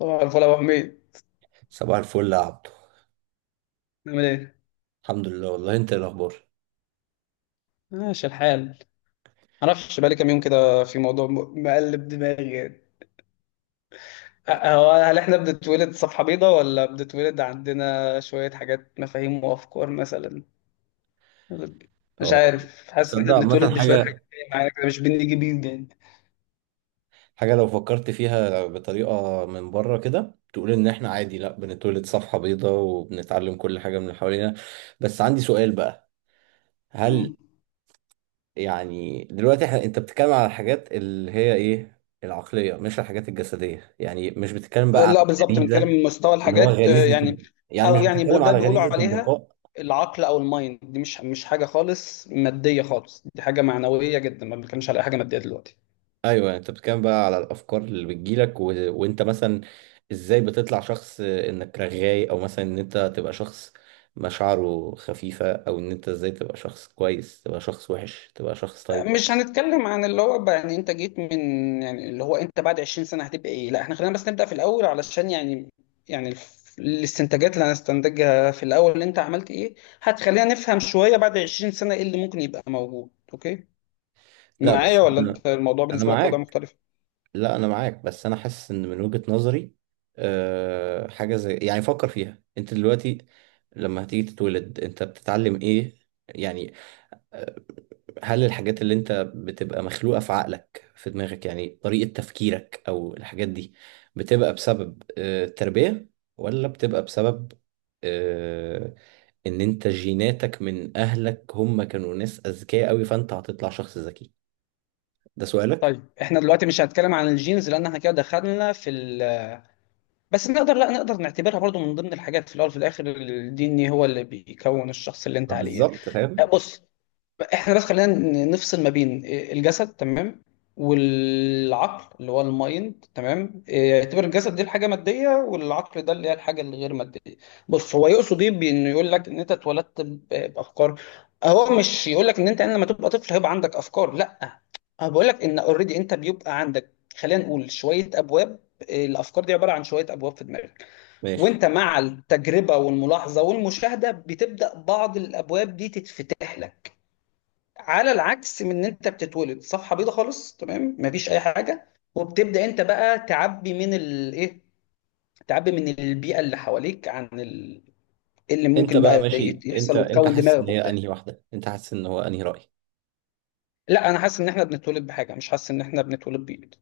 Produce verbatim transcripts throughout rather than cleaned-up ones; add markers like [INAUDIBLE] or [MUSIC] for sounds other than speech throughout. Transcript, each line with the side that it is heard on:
left: طبعا الفل يا ابو حميد.
right: صباح الفل يا عبدو.
left: نعمل ايه؟
right: الحمد لله والله، انت ايه الاخبار؟
left: ماشي الحال. معرفش بقالي كام يوم كده في موضوع م- مقلب دماغي يعني. أ- هو هل احنا بنتولد صفحة بيضاء، ولا بنتولد عندنا شوية حاجات، مفاهيم وافكار مثلا؟ مش
right: اه،
left: عارف، حاسس ان احنا
right: تصدق عامة الحمد
left: بنتولد
right: لله
left: بشوية حاجات
right: حاجة
left: جاية معانا كده، مش بنيجي بيض يعني.
right: حاجة لو فكرت فيها بطريقة من بره كده تقول ان احنا عادي، لا بنتولد صفحة بيضاء وبنتعلم كل حاجة من اللي حوالينا. بس عندي سؤال بقى. هل
left: مم.
right: يعني دلوقتي احنا، انت بتتكلم على الحاجات اللي هي ايه، العقلية مش الحاجات الجسدية، يعني مش بتتكلم بقى على
left: لا بالظبط، بنتكلم
right: الغريزة؟
left: من مستوى
right: اللي هو
left: الحاجات آه،
right: غريزة
left: يعني.
right: ال- يعني مش
left: او يعني بو-
right: بتتكلم
left: ده
right: على
left: بيقولوا
right: غريزة
left: عليها
right: البقاء.
left: العقل او المايند، دي مش مش حاجه خالص ماديه خالص، دي حاجه معنويه جدا. ما بنتكلمش على اي حاجه ماديه دلوقتي.
right: ايوه يعني انت بتتكلم بقى على الافكار اللي بتجيلك و... وانت مثلا ازاي بتطلع شخص انك رغاي، او مثلا ان انت تبقى شخص مشاعره خفيفه، او ان انت ازاي تبقى شخص كويس، تبقى شخص وحش، تبقى شخص طيب.
left: مش هنتكلم عن اللي هو بقى يعني انت جيت من، يعني اللي هو انت بعد عشرين سنة هتبقى ايه. لا احنا خلينا بس نبدأ في الاول، علشان يعني، يعني الف- الاستنتاجات اللي هنستنتجها في الاول، اللي انت عملت ايه، هتخلينا نفهم شوية بعد عشرين سنة ايه اللي ممكن يبقى موجود. اوكي
right: لا
left: معايا،
right: بس
left: ولا
right: انا
left: انت الموضوع
right: أنا
left: بالنسبة لك وضع
right: معاك.
left: مختلف؟
right: لا انا معاك بس انا حاسس ان من وجهة نظري. أه حاجه زي يعني فكر فيها انت دلوقتي، لما هتيجي تتولد انت بتتعلم ايه؟ يعني هل الحاجات اللي انت بتبقى مخلوقة في عقلك في دماغك، يعني طريقة تفكيرك او الحاجات دي، بتبقى بسبب آه، التربية ولا بتبقى بسبب آه، ان انت جيناتك من اهلك، هم كانوا ناس اذكياء قوي، فانت هتطلع شخص ذكي. ده سؤالك.
left: طيب احنا دلوقتي مش هنتكلم عن الجينز، لان احنا كده دخلنا في ال... بس نقدر لا نقدر نعتبرها برضو من ضمن الحاجات. في الاول وفي الاخر الدي ان ايه هو اللي بيكون الشخص اللي انت
right: ما
left: عليه يعني.
right: بالظبط فاهم.
left: بص، احنا بس خلينا ن- نفصل ما بين الجسد، تمام، والعقل اللي هو المايند، تمام؟ إيه، يعتبر الجسد دي الحاجه ماديه، والعقل ده اللي هي الحاجه الغير ماديه. بص، هو يقصد ايه بانه يقول لك ان انت اتولدت ب- بافكار؟ هو مش يقول لك ان انت لما تبقى طفل هيبقى عندك افكار، لا. هو بيقول لك ان اوريدي انت بيبقى عندك، خلينا نقول شويه ابواب. إيه، الافكار دي عباره عن شويه ابواب في دماغك،
right: ماشي.
left: وانت مع التجربه والملاحظه والمشاهده بتبدا بعض الابواب دي تتفتح لك، على العكس من ان انت بتتولد صفحه بيضه خالص، تمام، مفيش اي حاجه، وبتبدا انت بقى تعبي من الايه، تعبي من البيئه اللي حواليك عن ال... إيه اللي
right: انت
left: ممكن
right: بقى
left: بقى
right: ماشي،
left: يت- يحصل
right: انت انت
left: وتكون
right: حاسس ان
left: دماغك
right: هي
left: وبتاع.
right: انهي واحدة، انت حاسس ان هو انهي رأي؟
left: لا انا حاسس ان احنا بنتولد بحاجه، مش حاسس ان احنا بنتولد بيض.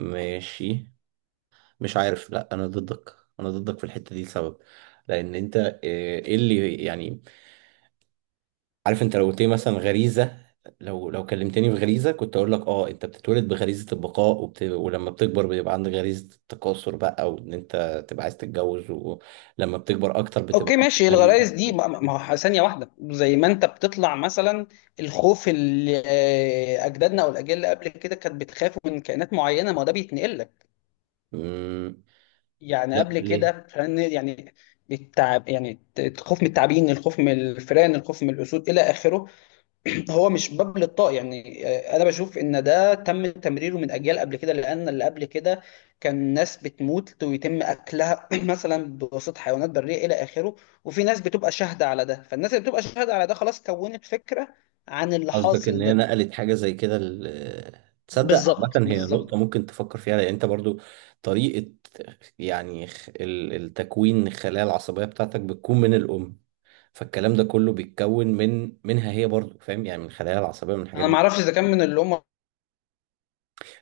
right: ماشي، مش عارف. لا انا ضدك. انا ضدك في الحتة دي لسبب. لان انت، آه، ايه اللي يعني، عارف انت لو قلت لي مثلا غريزه. لو لو كلمتني بغريزه كنت اقول لك اه انت بتتولد بغريزه البقاء وبت... ولما بتكبر بيبقى عندك غريزه التكاثر بقى، وان انت تبقى عايز تتجوز، ولما بتكبر اكتر بتبقى
left: اوكي
right: عندك
left: ماشي.
right: غريزه.
left: الغرايز دي ما ما ما هو ثانيه واحده، زي ما انت بتطلع مثلا الخوف اللي آه، اجدادنا او الاجيال اللي قبل كده كانت بتخاف من كائنات معينه. ما هو ده بيتنقل لك،
right: مم.
left: يعني
right: لا
left: قبل
right: ليه.
left: كده فن يعني التعب، يعني الخوف من التعابين، الخوف من الفئران، الخوف من الاسود الى اخره. [CLEARS THROAT] هو مش باب للطاق يعني، آه، انا بشوف ان ده تم تمريره من اجيال قبل كده، لان اللي قبل كده كان ناس بتموت ويتم اكلها [CLEARS THROAT] مثلا بواسطه حيوانات بريه الى اخره، وفي ناس بتبقى شاهده على ده. فالناس اللي بتبقى شاهده على ده خلاص كونت فكره عن اللي
right: قصدك ان
left: حاصل
right: هي
left: ده.
right: نقلت حاجه زي كده ال... تصدق
left: بالظبط
right: عامة هي نقطة
left: بالظبط.
right: ممكن تفكر فيها، لأن أنت برضو طريقة، يعني خ- ال- التكوين الخلايا العصبية بتاعتك بتكون من الأم، فالكلام ده كله بيتكون من منها هي برضو فاهم، يعني من الخلايا العصبيه، من الحاجات
left: انا ما
right: دي.
left: اعرفش اذا كان من اللي هم.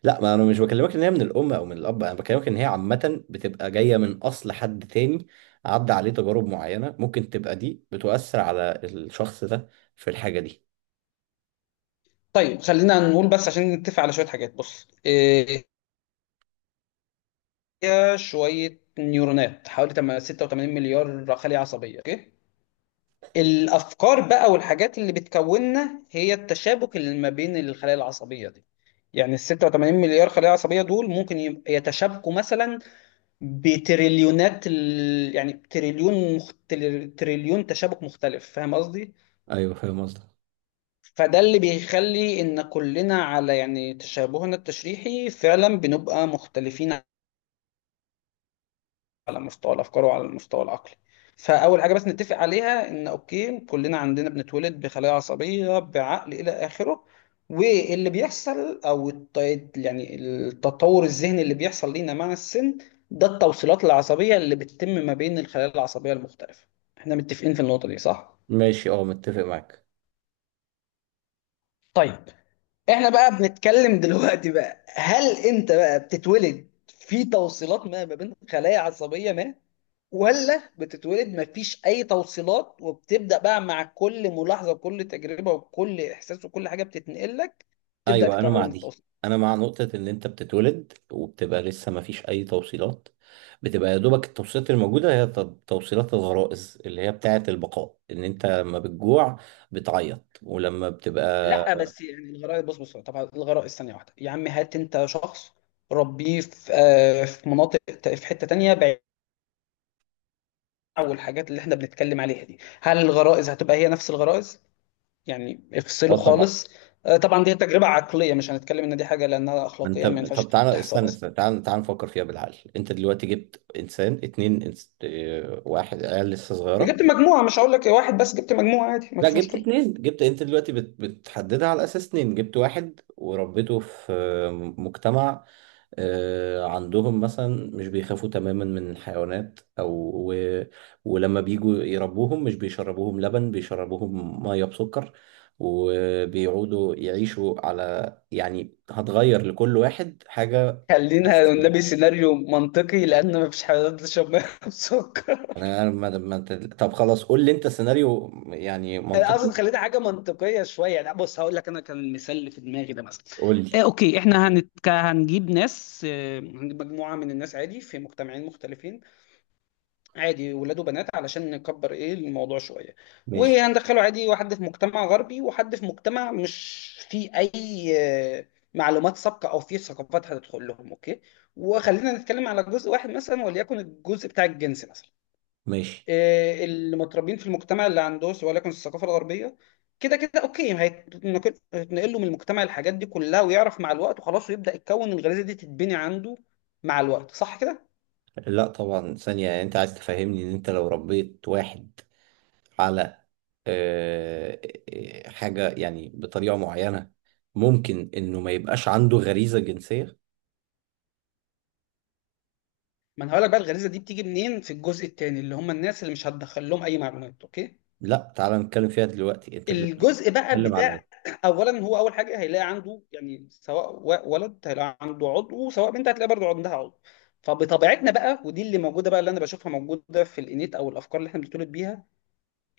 right: لا ما انا مش بكلمك ان هي من الام او من الاب، انا بكلمك ان هي عامه بتبقى جايه من اصل حد تاني. عدى عليه تجارب معينه، ممكن تبقى دي بتؤثر على الشخص ده في الحاجه دي.
left: طيب خلينا نقول بس عشان نتفق على شويه حاجات. بص، آه، فيها شوية نيورونات حوالي تم- ستة وتمانين مليار خلية عصبية، اوكي؟ الأفكار بقى والحاجات اللي بتكوننا هي التشابك اللي ما بين الخلايا العصبية دي، يعني ال ستة وتمانين مليار خلية عصبية دول ممكن يب- يتشابكوا مثلا بتريليونات ال... يعني تريليون مخت... تريليون تشابك مختلف. فاهم قصدي؟
right: ايوه فاهم قصدك.
left: فده اللي بيخلي ان كلنا على يعني تشابهنا التشريحي فعلا بنبقى مختلفين على مستوى الافكار وعلى المستوى العقلي. فاول حاجه بس نتفق عليها ان اوكي كلنا عندنا، بنتولد بخلايا عصبيه بعقل الى اخره. واللي بيحصل او الت- يعني التطور الذهني اللي بيحصل لينا مع السن ده التوصيلات العصبيه اللي بتتم ما بين الخلايا العصبيه المختلفه. احنا متفقين في النقطه دي، صح؟
right: ماشي اه، متفق معاك.
left: طيب. احنا بقى بنتكلم دلوقتي بقى هل انت بقى بتتولد في توصيلات ما ما بين خلايا عصبيه ما، ولا بتتولد مفيش اي توصيلات وبتبدا بقى مع كل ملاحظه وكل تجربه وكل احساس وكل حاجه بتتنقل لك تبدا
right: ايوه انا مع
left: تكون
right: دي.
left: التوصيل؟
right: انا مع نقطة ان انت بتتولد وبتبقى لسه ما فيش اي توصيلات. بتبقى يا دوبك التوصيلات الموجودة هي ت- توصيلات الغرائز اللي هي بتاعة البقاء، ان انت لما بتجوع بتعيط، ولما
left: لا
right: بتبقى.
left: بس يعني الغرائز، بص بص، طبعا الغرائز ثانيه واحده يا عم. هات انت شخص ربيه في آه، في مناطق، ت- في حته تانيه بعيد عن الحاجات اللي احنا بنتكلم عليها دي. هل الغرائز هتبقى هي نفس الغرائز؟ يعني افصله
right: اه طبعا.
left: خالص. آه، طبعا دي تجربه عقليه، مش هنتكلم ان دي حاجه لانها
right: ما انت
left: اخلاقيا ما ينفعش
right: طب تعالى
left: تحصل
right: استنى
left: اصلا.
right: استنى تعالى تعالى نفكر فيها بالعقل. انت دلوقتي جبت انسان اتنين انس... اه، واحد عيال لسه
left: جبت
right: صغيرة.
left: مجموعة، مش هقول لك واحد بس، جبت مجموعة عادي
right: لا
left: مفيش
right: جبت
left: مشكلة.
right: اتنين. جبت انت دلوقتي بت... بتحددها على اساس اتنين. جبت واحد وربيته في اه، مجتمع، آه، عندهم مثلا مش بيخافوا تماما من الحيوانات او و... ولما بيجوا يربوهم مش بيشربوهم لبن، بيشربوهم ميه بسكر، وبيقعدوا يعيشوا على، يعني هتغير لكل واحد حاجه
left: خلينا نبي
right: اساسيه.
left: سيناريو منطقي، لان مفيش حد تشرب ميه بسكر [LAUGHS]
right: انا أنا ما... ما... أنت- طب خلاص قول لي انت سيناريو يعني
left: أنا اقصد
right: منطقي.
left: خلينا حاجه منطقيه شويه يعني. بص هقول لك انا كان المثال اللي في دماغي ده مثلا.
right: قول
left: آه
right: لي.
left: اوكي، احنا هنتك... هنجيب ناس، آه هنجيب مجموعه من الناس عادي في مجتمعين مختلفين، عادي ولاد وبنات علشان نكبر ايه الموضوع شويه.
right: ماشي
left: وهندخله عادي واحد في مجتمع غربي، وحد في مجتمع مش فيه اي آه، معلومات سابقه او فيه ثقافات هتدخل لهم، اوكي؟ وخلينا نتكلم على جزء واحد مثلا، وليكن الجزء بتاع الجنس مثلا.
right: ماشي.
left: آه، اللي متربيين في المجتمع اللي عنده، سواء وليكن الثقافه الغربيه، كده كده اوكي هيتنقل هيتنقل له من المجتمع الحاجات دي كلها، ويعرف مع الوقت وخلاص ويبدا يتكون الغريزه دي تتبني عنده مع الوقت، صح كده؟
right: لا طبعا ثانية، انت عايز تفهمني ان انت لو ربيت واحد على آه، آه، حاجة يعني بطريقة معينة، ممكن إنه ما يبقاش عنده غريزة جنسية؟
left: ما انا هقول لك بقى الغريزه دي بتيجي منين. في الجزء الثاني اللي هم الناس اللي مش هتدخل لهم اي معلومات، اوكي؟
right: لا تعالى نتكلم فيها دلوقتي. أنت دلوقتي
left: الجزء بقى
right: بتتكلم على.
left: بتاع [CLEARS THROAT] اولا، هو اول حاجه هيلاقي عنده، يعني سواء و- ولد هيلاقي عنده عضو، وسواء بنت هتلاقي برضه عندها عضو. فبطبيعتنا بقى، ودي اللي موجوده بقى، اللي انا بشوفها موجوده في الانيت او الافكار اللي احنا بنتولد بيها،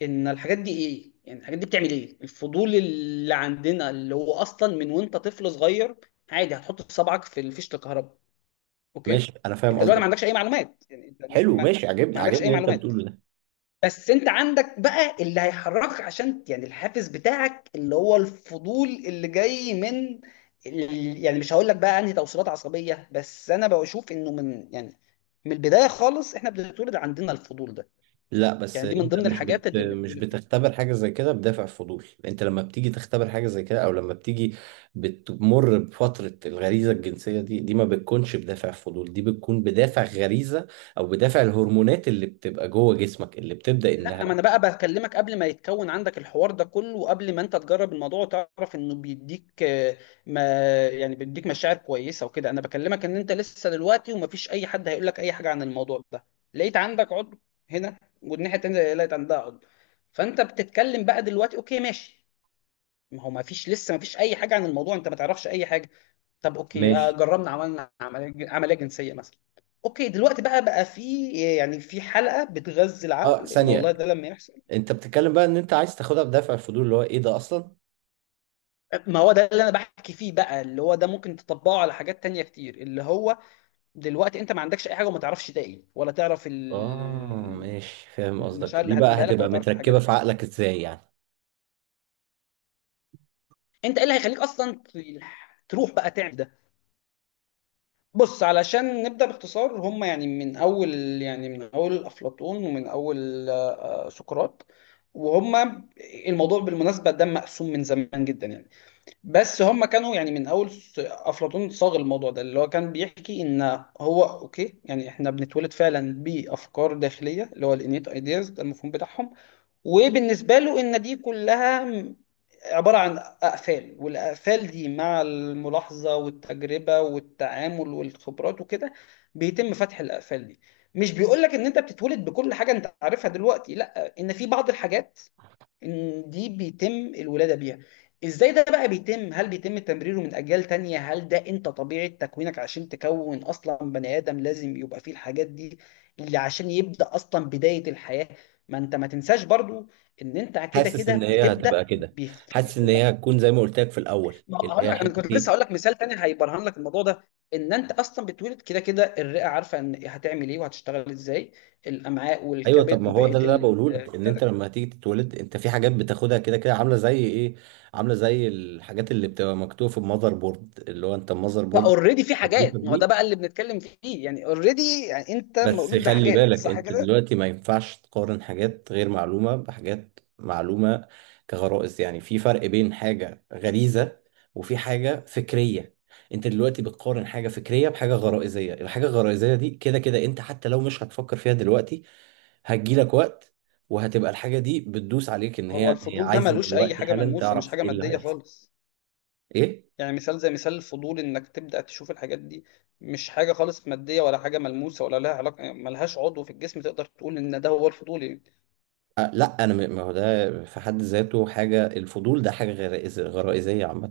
left: ان الحاجات دي ايه. يعني الحاجات دي بتعمل ايه الفضول اللي عندنا اللي هو اصلا من وانت طفل صغير، عادي هتحط صبعك في فيشه الكهرباء.
right: ماشي،
left: اوكي
right: أنا فاهم
left: انت دلوقتي ما
right: قصدك.
left: عندكش اي معلومات، يعني انت دلوقتي
right: حلو
left: ما
right: ماشي، عجبني
left: ما عندكش
right: عجبني
left: اي
right: اللي أنت
left: معلومات،
right: بتقوله.
left: بس انت عندك بقى اللي هيحركك عشان يعني الحافز بتاعك اللي هو الفضول اللي جاي من ال- يعني مش هقول لك بقى انهي توصيلات عصبيه، بس انا بشوف انه من يعني من البدايه خالص احنا بنتولد عندنا الفضول ده،
right: لا بس
left: يعني دي من
right: انت
left: ضمن
right: مش بت...
left: الحاجات اللي
right: مش
left: بنتولد بيها.
right: بتختبر حاجه زي كده بدافع فضول. انت لما بتيجي تختبر حاجه زي كده، او لما بتيجي بتمر بفتره الغريزه الجنسيه دي، دي ما بتكونش بدافع فضول، دي بتكون بدافع غريزه، او بدافع الهرمونات اللي بتبقى جوه جسمك اللي بتبدا انها.
left: لا ما انا بقى بكلمك قبل ما يتكون عندك الحوار ده كله، وقبل ما انت تجرب الموضوع وتعرف انه بيديك آه، ما يعني بيديك مشاعر كويسه وكده. انا بكلمك ان انت لسه دلوقتي ومفيش اي حد هيقول لك اي حاجه عن الموضوع ده، لقيت عندك عضو هنا، والناحيه التانيه لقيت عندها عضو. فانت بتتكلم بقى دلوقتي، اوكي ماشي. ما هو مفيش، لسه مفيش اي حاجه عن الموضوع، انت ما تعرفش اي حاجه. طب اوكي، آه،
right: ماشي
left: جربنا عملنا عمليه عملية جنسيه مثلا. اوكي دلوقتي بقى بقى في، يعني في حلقه بتغذي
right: اه
left: العقل ان والله
right: ثانيه.
left: ده لما يحصل.
right: انت بتتكلم بقى ان انت عايز تاخدها بدافع الفضول اللي هو ايه ده اصلا؟
left: ما هو ده اللي انا بحكي فيه بقى، اللي هو ده ممكن تطبقه على حاجات تانية كتير، اللي هو دلوقتي انت ما عندكش اي حاجه وما تعرفش ده ايه ولا تعرف
right: اه،
left: ال-
right: ماشي فاهم قصدك.
left: المشاعر اللي
right: دي بقى
left: هتجيبها لك ولا
right: هتبقى
left: تعرف الحاجات
right: متركبه
left: دي،
right: في
left: اوكي؟
right: عقلك ازاي يعني؟
left: انت ايه اللي هيخليك اصلا ت- تروح بقى تعمل ده؟ بص علشان نبدا باختصار. هم يعني من اول، يعني من اول افلاطون، ومن اول آه، آه، سقراط وهم، الموضوع بالمناسبه ده مقسوم من زمان جدا يعني. بس هم كانوا يعني من اول س- افلاطون صاغ الموضوع ده، اللي هو كان بيحكي ان هو اوكي يعني احنا بنتولد فعلا بافكار داخليه اللي هو الانيت ايدياز، ده المفهوم بتاعهم. وبالنسبه له ان دي كلها م- عباره عن اقفال، والاقفال دي مع الملاحظه والتجربه والتعامل والخبرات وكده بيتم فتح الاقفال دي. مش بيقول لك ان انت بتتولد بكل حاجه انت عارفها دلوقتي لا، ان في بعض الحاجات إن دي بيتم الولادة بيها. ازاي ده بقى بيتم؟ هل بيتم تمريره من اجيال تانية، هل ده انت طبيعة تكوينك عشان تكون اصلا بني ادم لازم يبقى فيه الحاجات دي، اللي عشان يبدأ اصلا بداية الحياة؟ ما انت ما تنساش برضو ان انت كده
right: حاسس
left: كده
right: ان هي
left: بتبدأ
right: هتبقى كده. حاسس
left: بفكرة
right: ان
left: انك،
right: هي هتكون زي ما قلت لك في الاول،
left: ما
right: اللي
left: هقول
right: هي
left: لك انا
right: حته
left: كنت لسه
right: ايه.
left: هقول لك مثال تاني هيبرهن لك الموضوع ده، ان انت اصلا بتولد كده كده الرئة عارفة ان هتعمل ايه وهتشتغل ازاي، الامعاء
right: ايوه طب
left: والكبد
right: ما هو ده
left: وبقية
right: اللي انا
left: ال...
right: بقوله لك، ان انت لما هتيجي تتولد انت في حاجات بتاخدها كده كده عامله زي ايه؟ عامله زي الحاجات اللي بتبقى مكتوبه في المذر بورد اللي هو انت المذر بورد.
left: فاوريدي في حاجات، ما هو ده بقى اللي بنتكلم فيه، يعني اوريدي يعني انت
right: بس
left: مولود
right: خلي
left: بحاجات،
right: بالك،
left: صح
right: انت
left: كده.
right: دلوقتي ما ينفعش تقارن حاجات غير معلومة بحاجات معلومة كغرائز، يعني في فرق بين حاجة غريزة وفي حاجة فكرية. انت دلوقتي بتقارن حاجة فكرية بحاجة غرائزية، الحاجة الغرائزية دي كده كده انت حتى لو مش هتفكر فيها دلوقتي هتجيلك وقت، وهتبقى الحاجة دي بتدوس عليك ان
left: هو
right: هي هي
left: الفضول ده
right: عايزة
left: ملوش اي
right: دلوقتي
left: حاجه
right: حالا
left: ملموسه، مش
right: تعرف
left: حاجه
right: ايه اللي
left: ماديه
right: هيحصل.
left: خالص.
right: ايه؟
left: يعني مثال زي مثال الفضول انك تبدا تشوف الحاجات دي، مش حاجه خالص ماديه ولا حاجه ملموسه ولا لها علاقه، يعني ملهاش عضو في الجسم تقدر تقول ان ده هو الفضول يعني.
right: أه، لا انا م- ما هو ده في حد ذاته حاجة، الفضول ده حاجة غرائز- غرائزية عامة.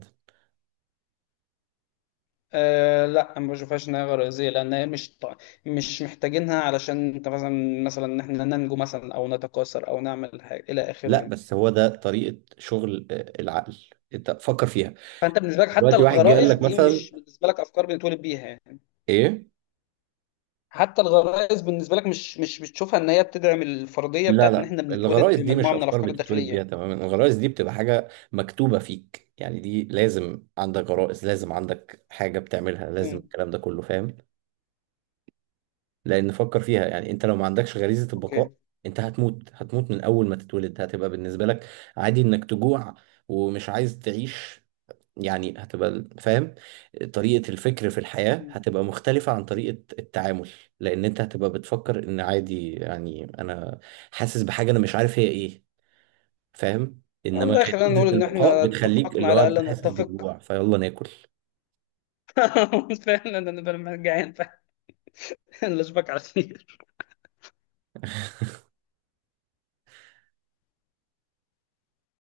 left: آه لا، أنا ما بشوفهاش انها غريزيه، لان هي مش ط- مش محتاجينها، علشان انت مثلا مثلا ان احنا ننجو مثلا او نتكاثر او نعمل حاجه الى اخره
right: لا
left: يعني.
right: بس هو ده طريقة شغل آه، العقل. انت فكر فيها
left: فانت بالنسبه لك حتى
right: دلوقتي واحد جه قال
left: الغرائز
right: لك
left: دي
right: مثلا
left: مش بالنسبه لك افكار بنتولد بيها يعني.
right: ايه.
left: حتى الغرائز بالنسبه لك مش مش بتشوفها ان هي بتدعم الفرضيه
right: لا
left: بتاعت ان
right: لا
left: احنا بنتولد
right: الغرائز دي مش
left: بمجموعه من
right: افكار
left: الافكار
right: بتتولد
left: الداخليه
right: بيها
left: يعني.
right: تماما. الغرائز دي بتبقى حاجة مكتوبة فيك، يعني دي لازم عندك غرائز، لازم عندك حاجة بتعملها، لازم
left: امم.
right: الكلام ده كله فاهم. لان فكر فيها يعني، انت لو ما عندكش غريزة البقاء
left: اوكي.
right: انت هتموت، هتموت من اول ما تتولد. هتبقى بالنسبة لك عادي انك تجوع ومش عايز تعيش. يعني هتبقى فاهم طريقة الفكر في الحياة
left: مم.
right: هتبقى مختلفة عن طريقة التعامل. لأن أنت هتبقى بتفكر إن عادي يعني أنا حاسس بحاجة، أنا مش عارف هي إيه. فاهم، إنما
left: والله خلينا
right: غريزة
left: نقول ان
right: البقاء
left: احنا
right: بتخليك
left: اتفقنا
right: اللي هو
left: على
right: أنت
left: الا
right: حاسس
left: نتفق
right: بالجوع فيلا ناكل.
left: [LAUGHS] فعلا انا بقى جعان، فلا اشوفك على خير.